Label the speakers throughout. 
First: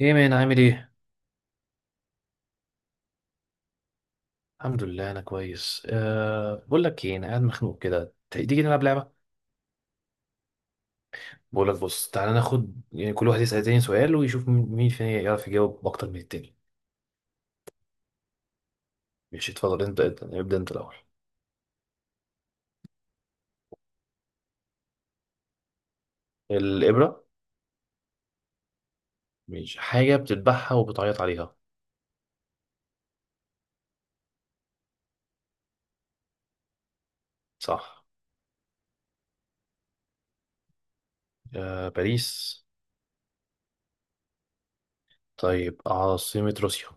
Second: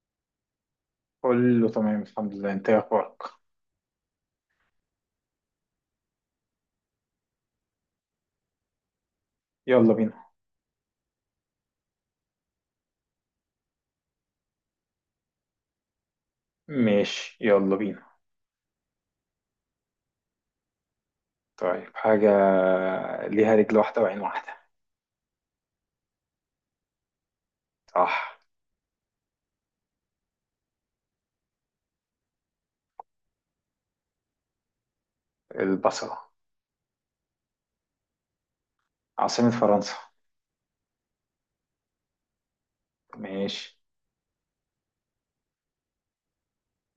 Speaker 1: ايه مان، عامل ايه؟
Speaker 2: كله تمام، الحمد لله. انت ايه اخبارك؟
Speaker 1: الحمد لله، انا كويس. بقول لك ايه، انا قاعد مخنوق كده. تيجي نلعب لعبه.
Speaker 2: يلا بينا.
Speaker 1: بقول لك بص، تعالى ناخد يعني كل واحد يسأل التاني سؤال ويشوف مين مين فينا يعرف يجاوب اكتر من التاني.
Speaker 2: ماشي، يلا بينا.
Speaker 1: ماشي، اتفضل. ابدا انت الاول.
Speaker 2: طيب، حاجة ليها رجل واحدة وعين واحدة.
Speaker 1: الابره.
Speaker 2: صح.
Speaker 1: ماشي، حاجه بتذبحها وبتعيط عليها؟
Speaker 2: البصلة.
Speaker 1: صح.
Speaker 2: عاصمة فرنسا؟
Speaker 1: أه، باريس.
Speaker 2: ماشي.
Speaker 1: طيب، عاصمه روسيا؟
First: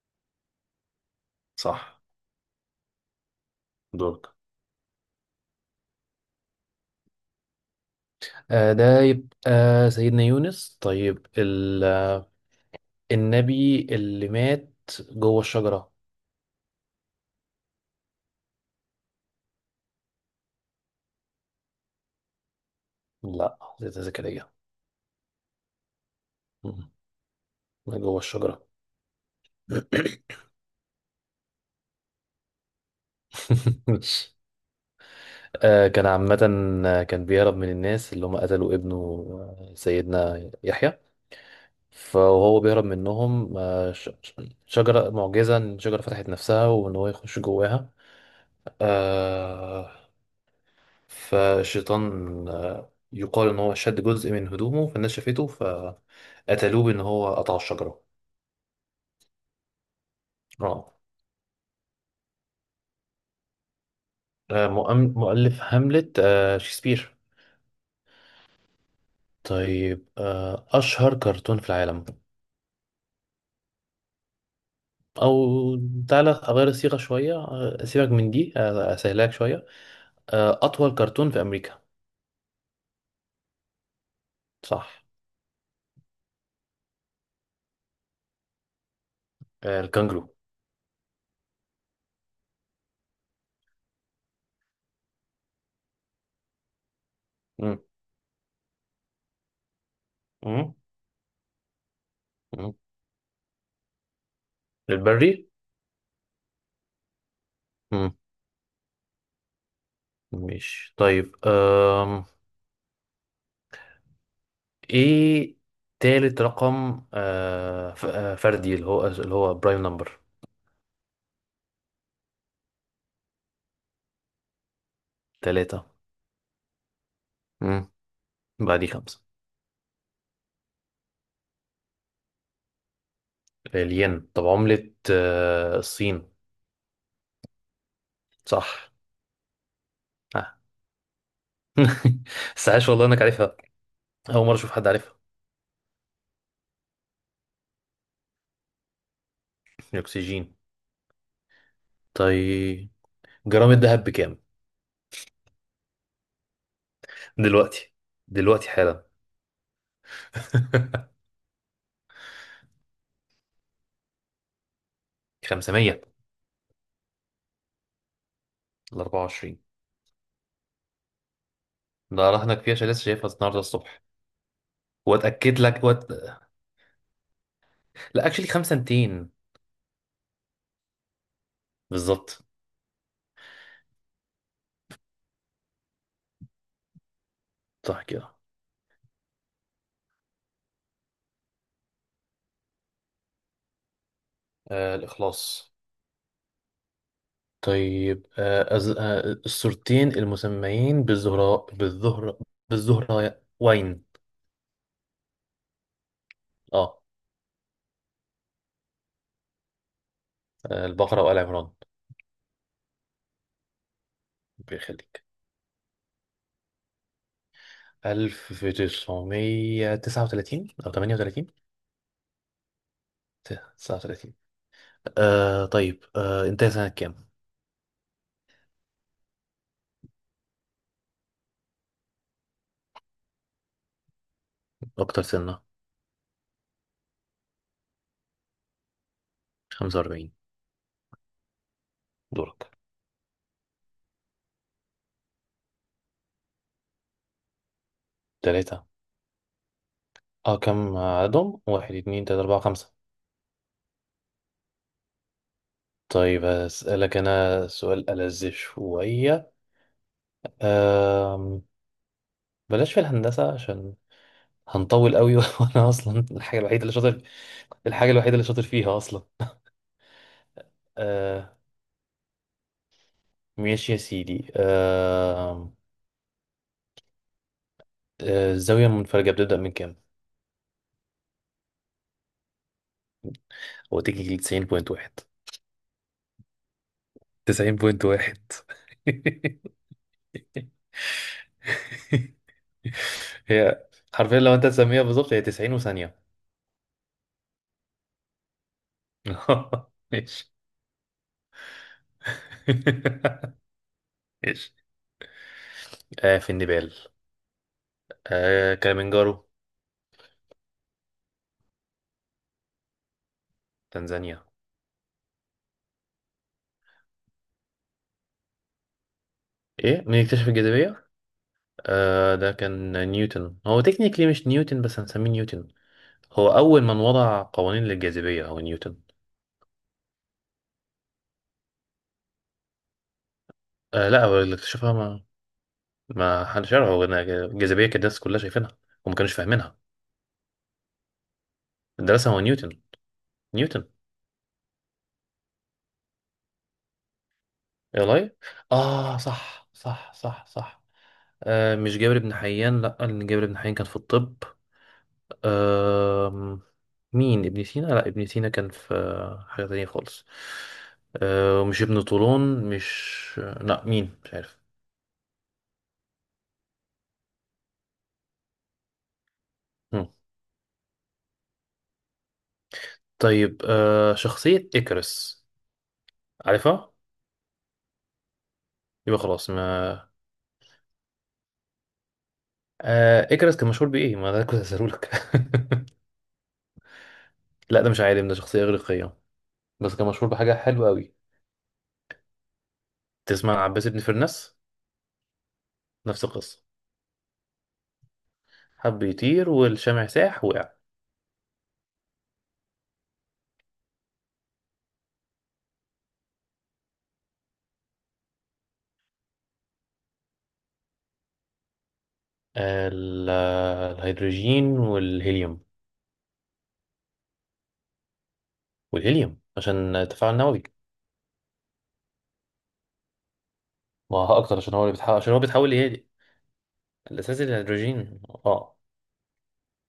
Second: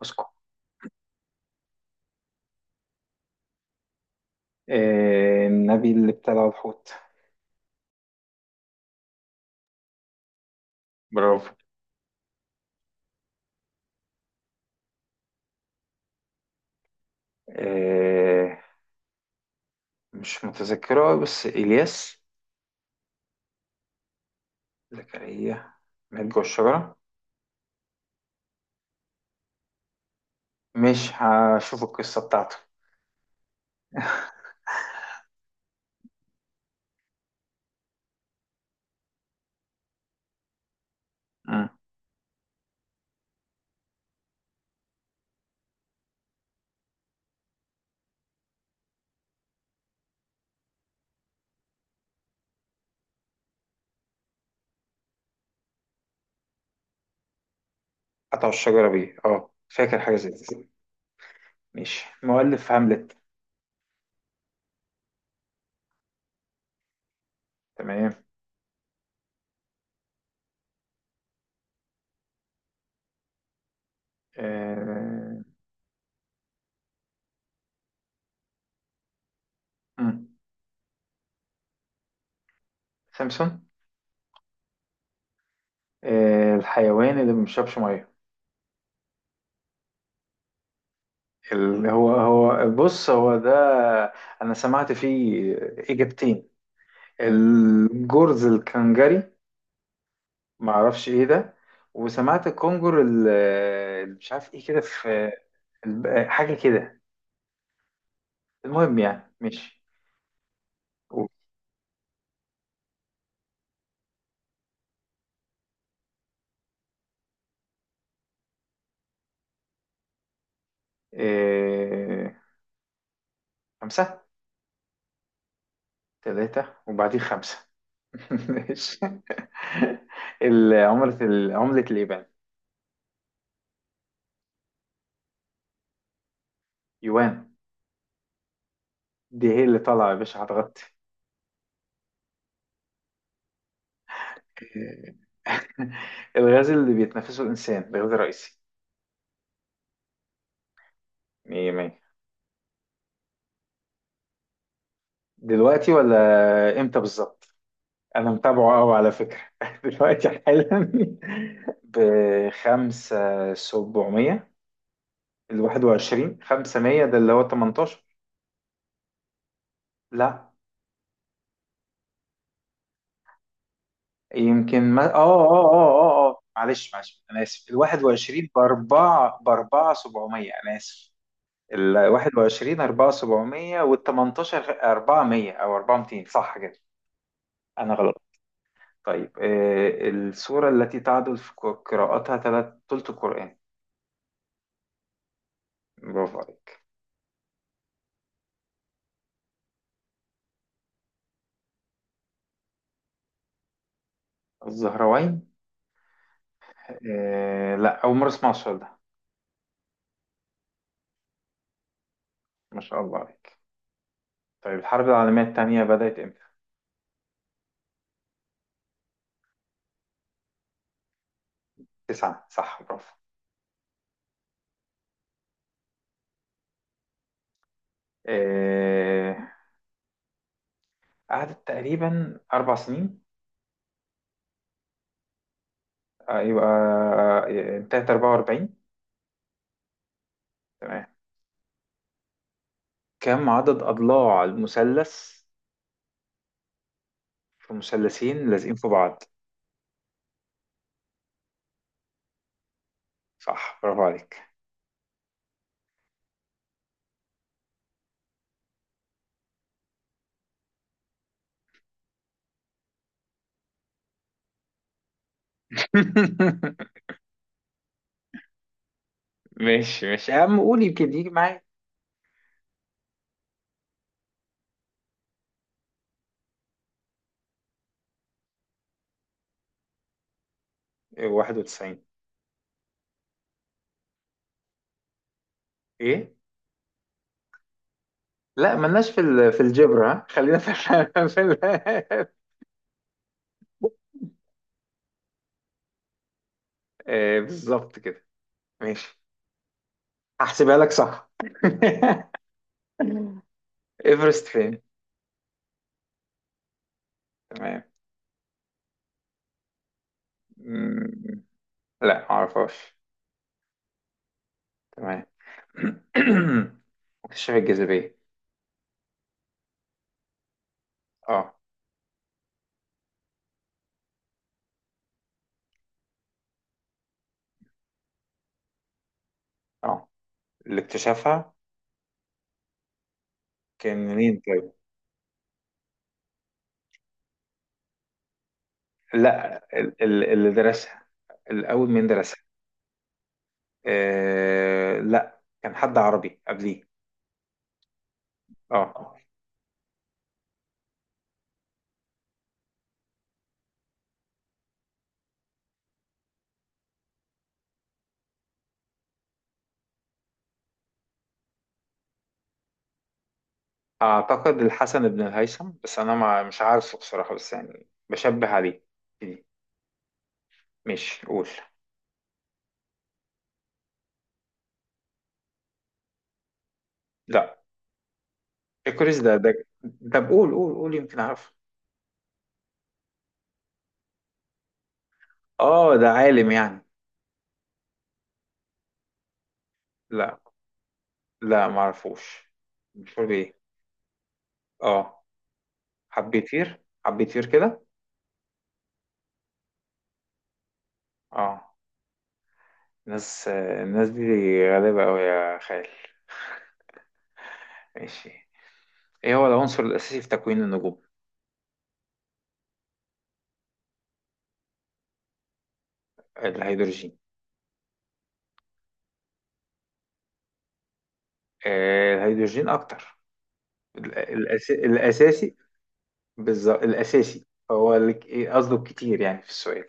Speaker 2: موسكو.
Speaker 1: صح. دورك.
Speaker 2: النبي اللي ابتلع الحوت.
Speaker 1: أه، ده يبقى سيدنا يونس. طيب،
Speaker 2: برافو.
Speaker 1: النبي اللي مات جوه الشجره.
Speaker 2: آه، مش متذكرة، بس إلياس.
Speaker 1: لا، زيادة ذكرية.
Speaker 2: زكريا. مات جوه
Speaker 1: مم.
Speaker 2: الشجرة.
Speaker 1: جوه الشجرة.
Speaker 2: مش هشوف القصة بتاعته.
Speaker 1: كان عامة. كان بيهرب من الناس اللي هم قتلوا ابنه. سيدنا يحيى.
Speaker 2: مم.
Speaker 1: فهو بيهرب منهم، شجرة معجزة، إن الشجرة فتحت نفسها وإن هو يخش جواها. آه، فالشيطان، يقال إن هو شد جزء من هدومه، فالناس شافته فقتلوه بإن هو قطع الشجرة.
Speaker 2: قطعوا الشجرة بيه، اه، فاكر حاجة زي دي.
Speaker 1: آه.
Speaker 2: ماشي. مؤلف هاملت؟
Speaker 1: مؤلف هاملت، شكسبير.
Speaker 2: تمام.
Speaker 1: طيب، أشهر كرتون في العالم.
Speaker 2: آه.
Speaker 1: أو تعالى أغير الصيغة شوية، سيبك من دي، أسهلك شوية.
Speaker 2: مم.
Speaker 1: أطول كرتون في أمريكا.
Speaker 2: سامسون.
Speaker 1: صح.
Speaker 2: آه، الحيوان اللي ما بيشربش ميه؟
Speaker 1: الكانجرو.
Speaker 2: اللي هو بص، هو ده. انا سمعت فيه اجابتين.
Speaker 1: مم.
Speaker 2: الجرز الكنجري. ما
Speaker 1: مم.
Speaker 2: اعرفش ايه ده. وسمعت
Speaker 1: مم.
Speaker 2: الكونجر اللي مش عارف ايه كده، في
Speaker 1: البري.
Speaker 2: حاجه كده.
Speaker 1: مم.
Speaker 2: المهم يعني، ماشي.
Speaker 1: ماشي.
Speaker 2: و-
Speaker 1: طيب، إيه تالت رقم فردي، اللي هو برايم نمبر.
Speaker 2: آه، خمسه.
Speaker 1: تلاتة.
Speaker 2: ثلاثه وبعدين خمسه.
Speaker 1: مم. بعديه
Speaker 2: ماشي.
Speaker 1: خمسة.
Speaker 2: عمله اليابان؟
Speaker 1: الين. طب، عملة الصين؟
Speaker 2: يوان.
Speaker 1: صح.
Speaker 2: دي هي اللي طالعة يا باشا،
Speaker 1: آه.
Speaker 2: هتغطي.
Speaker 1: بس عاش والله انك عارفها. اول مره اشوف حد عارفها.
Speaker 2: الغاز اللي بيتنفسه الإنسان، الغاز الرئيسي؟
Speaker 1: الاكسجين.
Speaker 2: مية مية.
Speaker 1: طيب، جرام الذهب بكام؟
Speaker 2: دلوقتي ولا إمتى بالظبط؟
Speaker 1: دلوقتي.
Speaker 2: أنا
Speaker 1: دلوقتي
Speaker 2: متابعه أوي
Speaker 1: حالا.
Speaker 2: على فكرة، دلوقتي حالا. بخمسة، سبعمية. الواحد
Speaker 1: 500
Speaker 2: وعشرين خمسة مية، ده اللي هو تمنتاشر.
Speaker 1: ل 24.
Speaker 2: لا.
Speaker 1: ده راح هناك فيها عشان لسه شايفها النهارده الصبح.
Speaker 2: يمكن، ما
Speaker 1: واتاكد لك وات...
Speaker 2: معلش معلش، أنا آسف. الواحد
Speaker 1: لا اكشلي
Speaker 2: وعشرين
Speaker 1: 5200.
Speaker 2: بأربعة سبعمية، أنا آسف. ال
Speaker 1: بالظبط.
Speaker 2: 21 4 700 وال 18 400 او 400، صح كده. انا
Speaker 1: صح
Speaker 2: غلط.
Speaker 1: كده.
Speaker 2: طيب، السورة التي تعدل في قراءتها ثلث القرآن.
Speaker 1: آه، الاخلاص.
Speaker 2: برافو عليك.
Speaker 1: طيب، آه أز... آه الصورتين المسميين بالزهراء وين؟
Speaker 2: الزهراوين.
Speaker 1: اه.
Speaker 2: آه لا، اول مرة اسمع السؤال ده.
Speaker 1: البقرة وآل عمران.
Speaker 2: ما شاء الله عليك. طيب، الحرب
Speaker 1: بيخليك.
Speaker 2: العالمية الثانية بدأت امتى؟
Speaker 1: 1939 أو 38،
Speaker 2: تسعة، صح، برافو.
Speaker 1: 39. طيب انت سنة كام؟
Speaker 2: آه قعدت تقريبا أربع سنين.
Speaker 1: أكتر سنة.
Speaker 2: يبقى. انتهت 44.
Speaker 1: 45.
Speaker 2: تمام.
Speaker 1: دورك.
Speaker 2: كم عدد أضلاع المثلث في مثلثين لازقين
Speaker 1: تلاتة.
Speaker 2: في بعض؟
Speaker 1: اه كم عددهم؟ واحد، اتنين، تلاتة، أربعة، خمسة.
Speaker 2: صح، برافو عليك.
Speaker 1: طيب، هسألك أنا سؤال ألذ شوية. آه. بلاش في الهندسة عشان هنطول قوي. وأنا أصلا الحاجة الوحيدة اللي شاطر، الحاجة الوحيدة اللي شاطر فيها أصلا.
Speaker 2: ماشي ماشي يا عم، قول، يمكن يجي
Speaker 1: آه،
Speaker 2: معايا.
Speaker 1: ماشي يا سيدي. الزاوية المنفرجة بتبدأ من كام؟
Speaker 2: 91.
Speaker 1: هو تيجي 90.1.
Speaker 2: ايه؟
Speaker 1: 90.1.
Speaker 2: لا، ملناش في في الجبر، ها، خلينا في في
Speaker 1: هي حرفيا لو انت تسميها بالظبط، هي 90 وثانية.
Speaker 2: بالظبط كده. ماشي.
Speaker 1: ماشي.
Speaker 2: هحسبها لك، صح. ايفرست
Speaker 1: ماشي.
Speaker 2: فين؟
Speaker 1: آه، في النيبال.
Speaker 2: تمام.
Speaker 1: آه، كليمنجارو.
Speaker 2: مم. لا، معرفهاش.
Speaker 1: تنزانيا.
Speaker 2: تمام. اكتشاف الجاذبية؟
Speaker 1: ايه، مين اكتشف الجاذبية؟
Speaker 2: اه.
Speaker 1: آه، ده كان نيوتن. هو تكنيكلي مش نيوتن، بس هنسميه نيوتن. هو أول من وضع قوانين للجاذبية هو نيوتن.
Speaker 2: اه، اللي اكتشفها
Speaker 1: آه
Speaker 2: كان
Speaker 1: لا،
Speaker 2: مين؟
Speaker 1: هو اللي اكتشفها، ما حدش يعرف هو إنها الجاذبية، كانت الناس كلها شايفينها وما كانوش
Speaker 2: لا،
Speaker 1: فاهمينها.
Speaker 2: اللي درسها، الأول من
Speaker 1: درسها هو
Speaker 2: درسها.
Speaker 1: نيوتن. نيوتن.
Speaker 2: آه لا، كان حد عربي قبليه.
Speaker 1: ايه والله.
Speaker 2: اه،
Speaker 1: اه، صح صح صح صح. آه، مش جابر بن حيان، لا، لان جابر بن حيان كان في الطب. آه، مين؟ ابن سينا؟ لا، ابن سينا كان في حاجة تانية خالص. آه، مش ابن طولون، مش آه، لا، مين؟ مش
Speaker 2: أعتقد
Speaker 1: عارف.
Speaker 2: الحسن بن الهيثم، بس أنا ما مش عارفه بصراحة، بس يعني بشبه عليه.
Speaker 1: مم.
Speaker 2: مش قول.
Speaker 1: طيب، آه، شخصية إكرس، عارفها؟
Speaker 2: لا. إكريس،
Speaker 1: يبقى
Speaker 2: ده
Speaker 1: خلاص
Speaker 2: ده
Speaker 1: ما.
Speaker 2: طب قول قول قول، يمكن أعرفه.
Speaker 1: إكرس كان مشهور بإيه؟ ما ده كنت هسألهولك.
Speaker 2: اه، ده عالم يعني؟
Speaker 1: لا، ده مش عالم، ده شخصية إغريقية، بس كان مشهور
Speaker 2: لا.
Speaker 1: بحاجة حلوة أوي.
Speaker 2: لا، ما أعرفوش. مشهور
Speaker 1: تسمع
Speaker 2: بإيه؟
Speaker 1: عن عباس بن فرناس؟
Speaker 2: اه،
Speaker 1: نفس القصة.
Speaker 2: حبيتير حبيتير كده.
Speaker 1: حب يطير والشمع ساح، وقع.
Speaker 2: اه. الناس الناس دي غريبة أوي يا خال. ماشي. ايه هو العنصر الاساسي في تكوين النجوم؟
Speaker 1: ال- الهيدروجين والهيليوم.
Speaker 2: الهيدروجين.
Speaker 1: والهيليوم عشان تفاعل نووي.
Speaker 2: الهيدروجين اكتر.
Speaker 1: ما هو اكتر عشان هو اللي بيتحول، عشان هو
Speaker 2: الاساسي.
Speaker 1: بيتحول لهيلي.
Speaker 2: بالظبط،
Speaker 1: الاساسي
Speaker 2: الاساسي. هو اللي
Speaker 1: الهيدروجين،
Speaker 2: إيه
Speaker 1: اه.
Speaker 2: قصده كتير يعني في السؤال؟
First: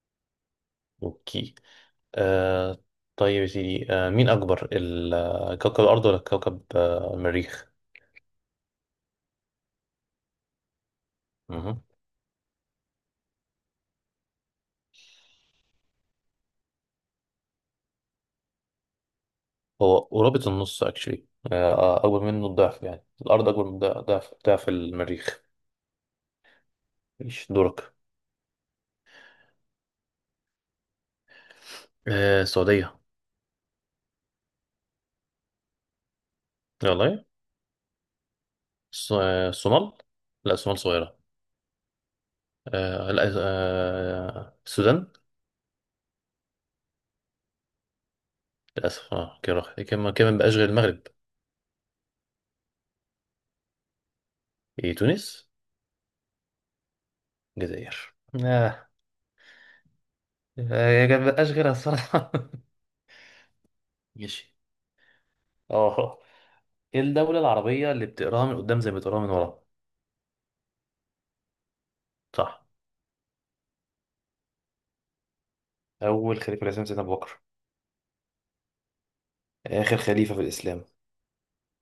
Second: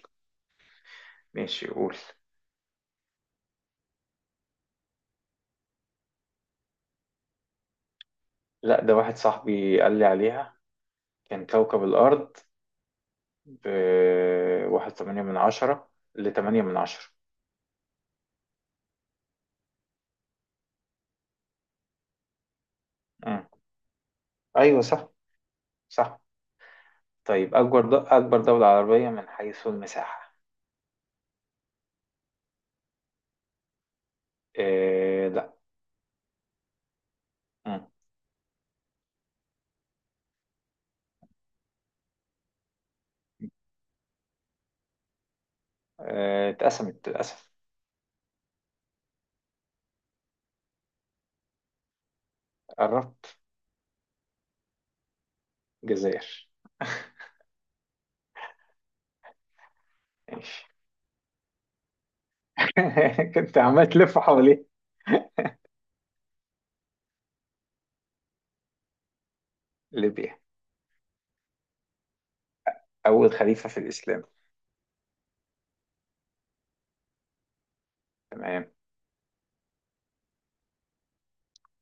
Speaker 1: اوكي.
Speaker 2: ماشي، قول.
Speaker 1: آه، طيب يا سيدي، مين اكبر، كوكب الارض ولا كوكب المريخ؟
Speaker 2: لا، ده واحد صاحبي قال لي عليها. كان
Speaker 1: مهم.
Speaker 2: كوكب الارض. ب واحد تمانية من عشرة، لتمانية من عشرة.
Speaker 1: هو قرابة النص اكشلي. اكبر منه الضعف، يعني
Speaker 2: مم.
Speaker 1: الارض اكبر من ضعف
Speaker 2: ايوه صح.
Speaker 1: المريخ.
Speaker 2: صح.
Speaker 1: مش
Speaker 2: طيب،
Speaker 1: دورك؟
Speaker 2: اكبر دولة عربية من حيث المساحة؟
Speaker 1: آه، السعودية.
Speaker 2: آه لا.
Speaker 1: والله.
Speaker 2: مم.
Speaker 1: الصومال. لا، الصومال صغيرة. آه لا آه السودان.
Speaker 2: اتقسمت للاسف.
Speaker 1: للأسف. اه، كده راح. كمان كمان بقاش غير المغرب.
Speaker 2: قربت.
Speaker 1: إيه، تونس.
Speaker 2: الجزائر.
Speaker 1: الجزائر. اه. يا جماعة مبقاش غيرها الصراحة.
Speaker 2: كنت عمال تلف
Speaker 1: ماشي.
Speaker 2: حواليه.
Speaker 1: اه. ايه الدولة العربية اللي بتقراها من قدام زي ما بتقراها من ورا؟
Speaker 2: ليبيا.
Speaker 1: صح.
Speaker 2: أول خليفة في الإسلام؟
Speaker 1: أول خليفة؟ لازم سيدنا أبو بكر.
Speaker 2: تمام.
Speaker 1: آخر خليفة في الإسلام.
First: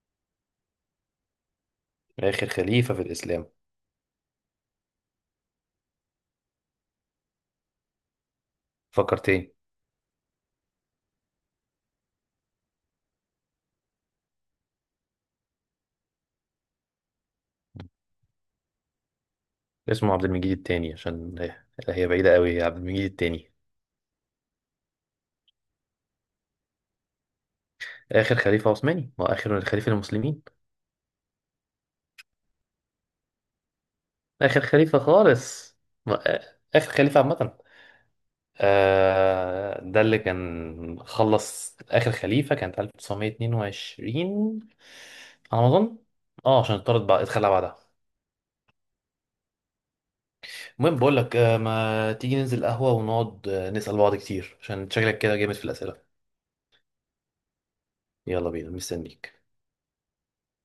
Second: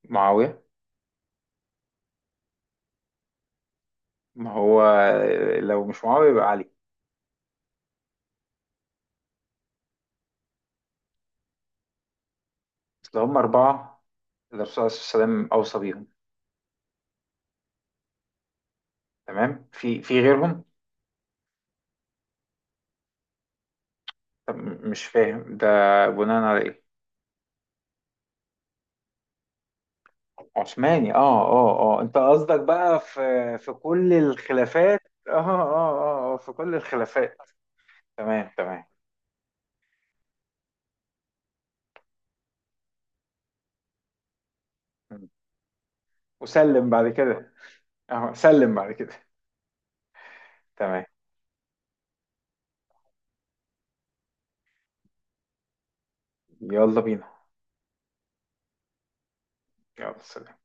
Speaker 2: معاوية.
Speaker 1: آخر خليفة في الإسلام.
Speaker 2: ما هو، لو مش معاوية يبقى علي.
Speaker 1: فكر تاني.
Speaker 2: أصل هم أربعة، اللي الرسول صلى الله عليه وسلم أوصى بيهم. تمام، في
Speaker 1: اسمه
Speaker 2: في
Speaker 1: عبد المجيد
Speaker 2: غيرهم.
Speaker 1: التاني، عشان هي، هي بعيدة قوي، هي عبد المجيد التاني.
Speaker 2: طب، مش فاهم ده. بناء على إيه؟
Speaker 1: آخر خليفة عثماني وآخر خليفة المسلمين.
Speaker 2: عثماني، اه اه اه، انت قصدك بقى في كل
Speaker 1: آخر
Speaker 2: الخلافات.
Speaker 1: خليفة
Speaker 2: اه اه
Speaker 1: خالص.
Speaker 2: اه،
Speaker 1: ما-
Speaker 2: في كل
Speaker 1: آخر خليفة
Speaker 2: الخلافات.
Speaker 1: عامة.
Speaker 2: تمام تمام.
Speaker 1: آه، ده اللي كان خلص آخر خليفة، كانت 1922 على ما أظن. اه، عشان
Speaker 2: وسلم بعد
Speaker 1: اتطرد، بعد اتخلى
Speaker 2: كده.
Speaker 1: بعدها.
Speaker 2: اه، سلم بعد كده.
Speaker 1: المهم،
Speaker 2: تمام.
Speaker 1: بقول لك ما تيجي ننزل قهوة ونقعد نسأل بعض كتير عشان شكلك كده جامد في الأسئلة.
Speaker 2: يلا بينا.
Speaker 1: يلا بينا، مستنيك.
Speaker 2: يلا، سلام.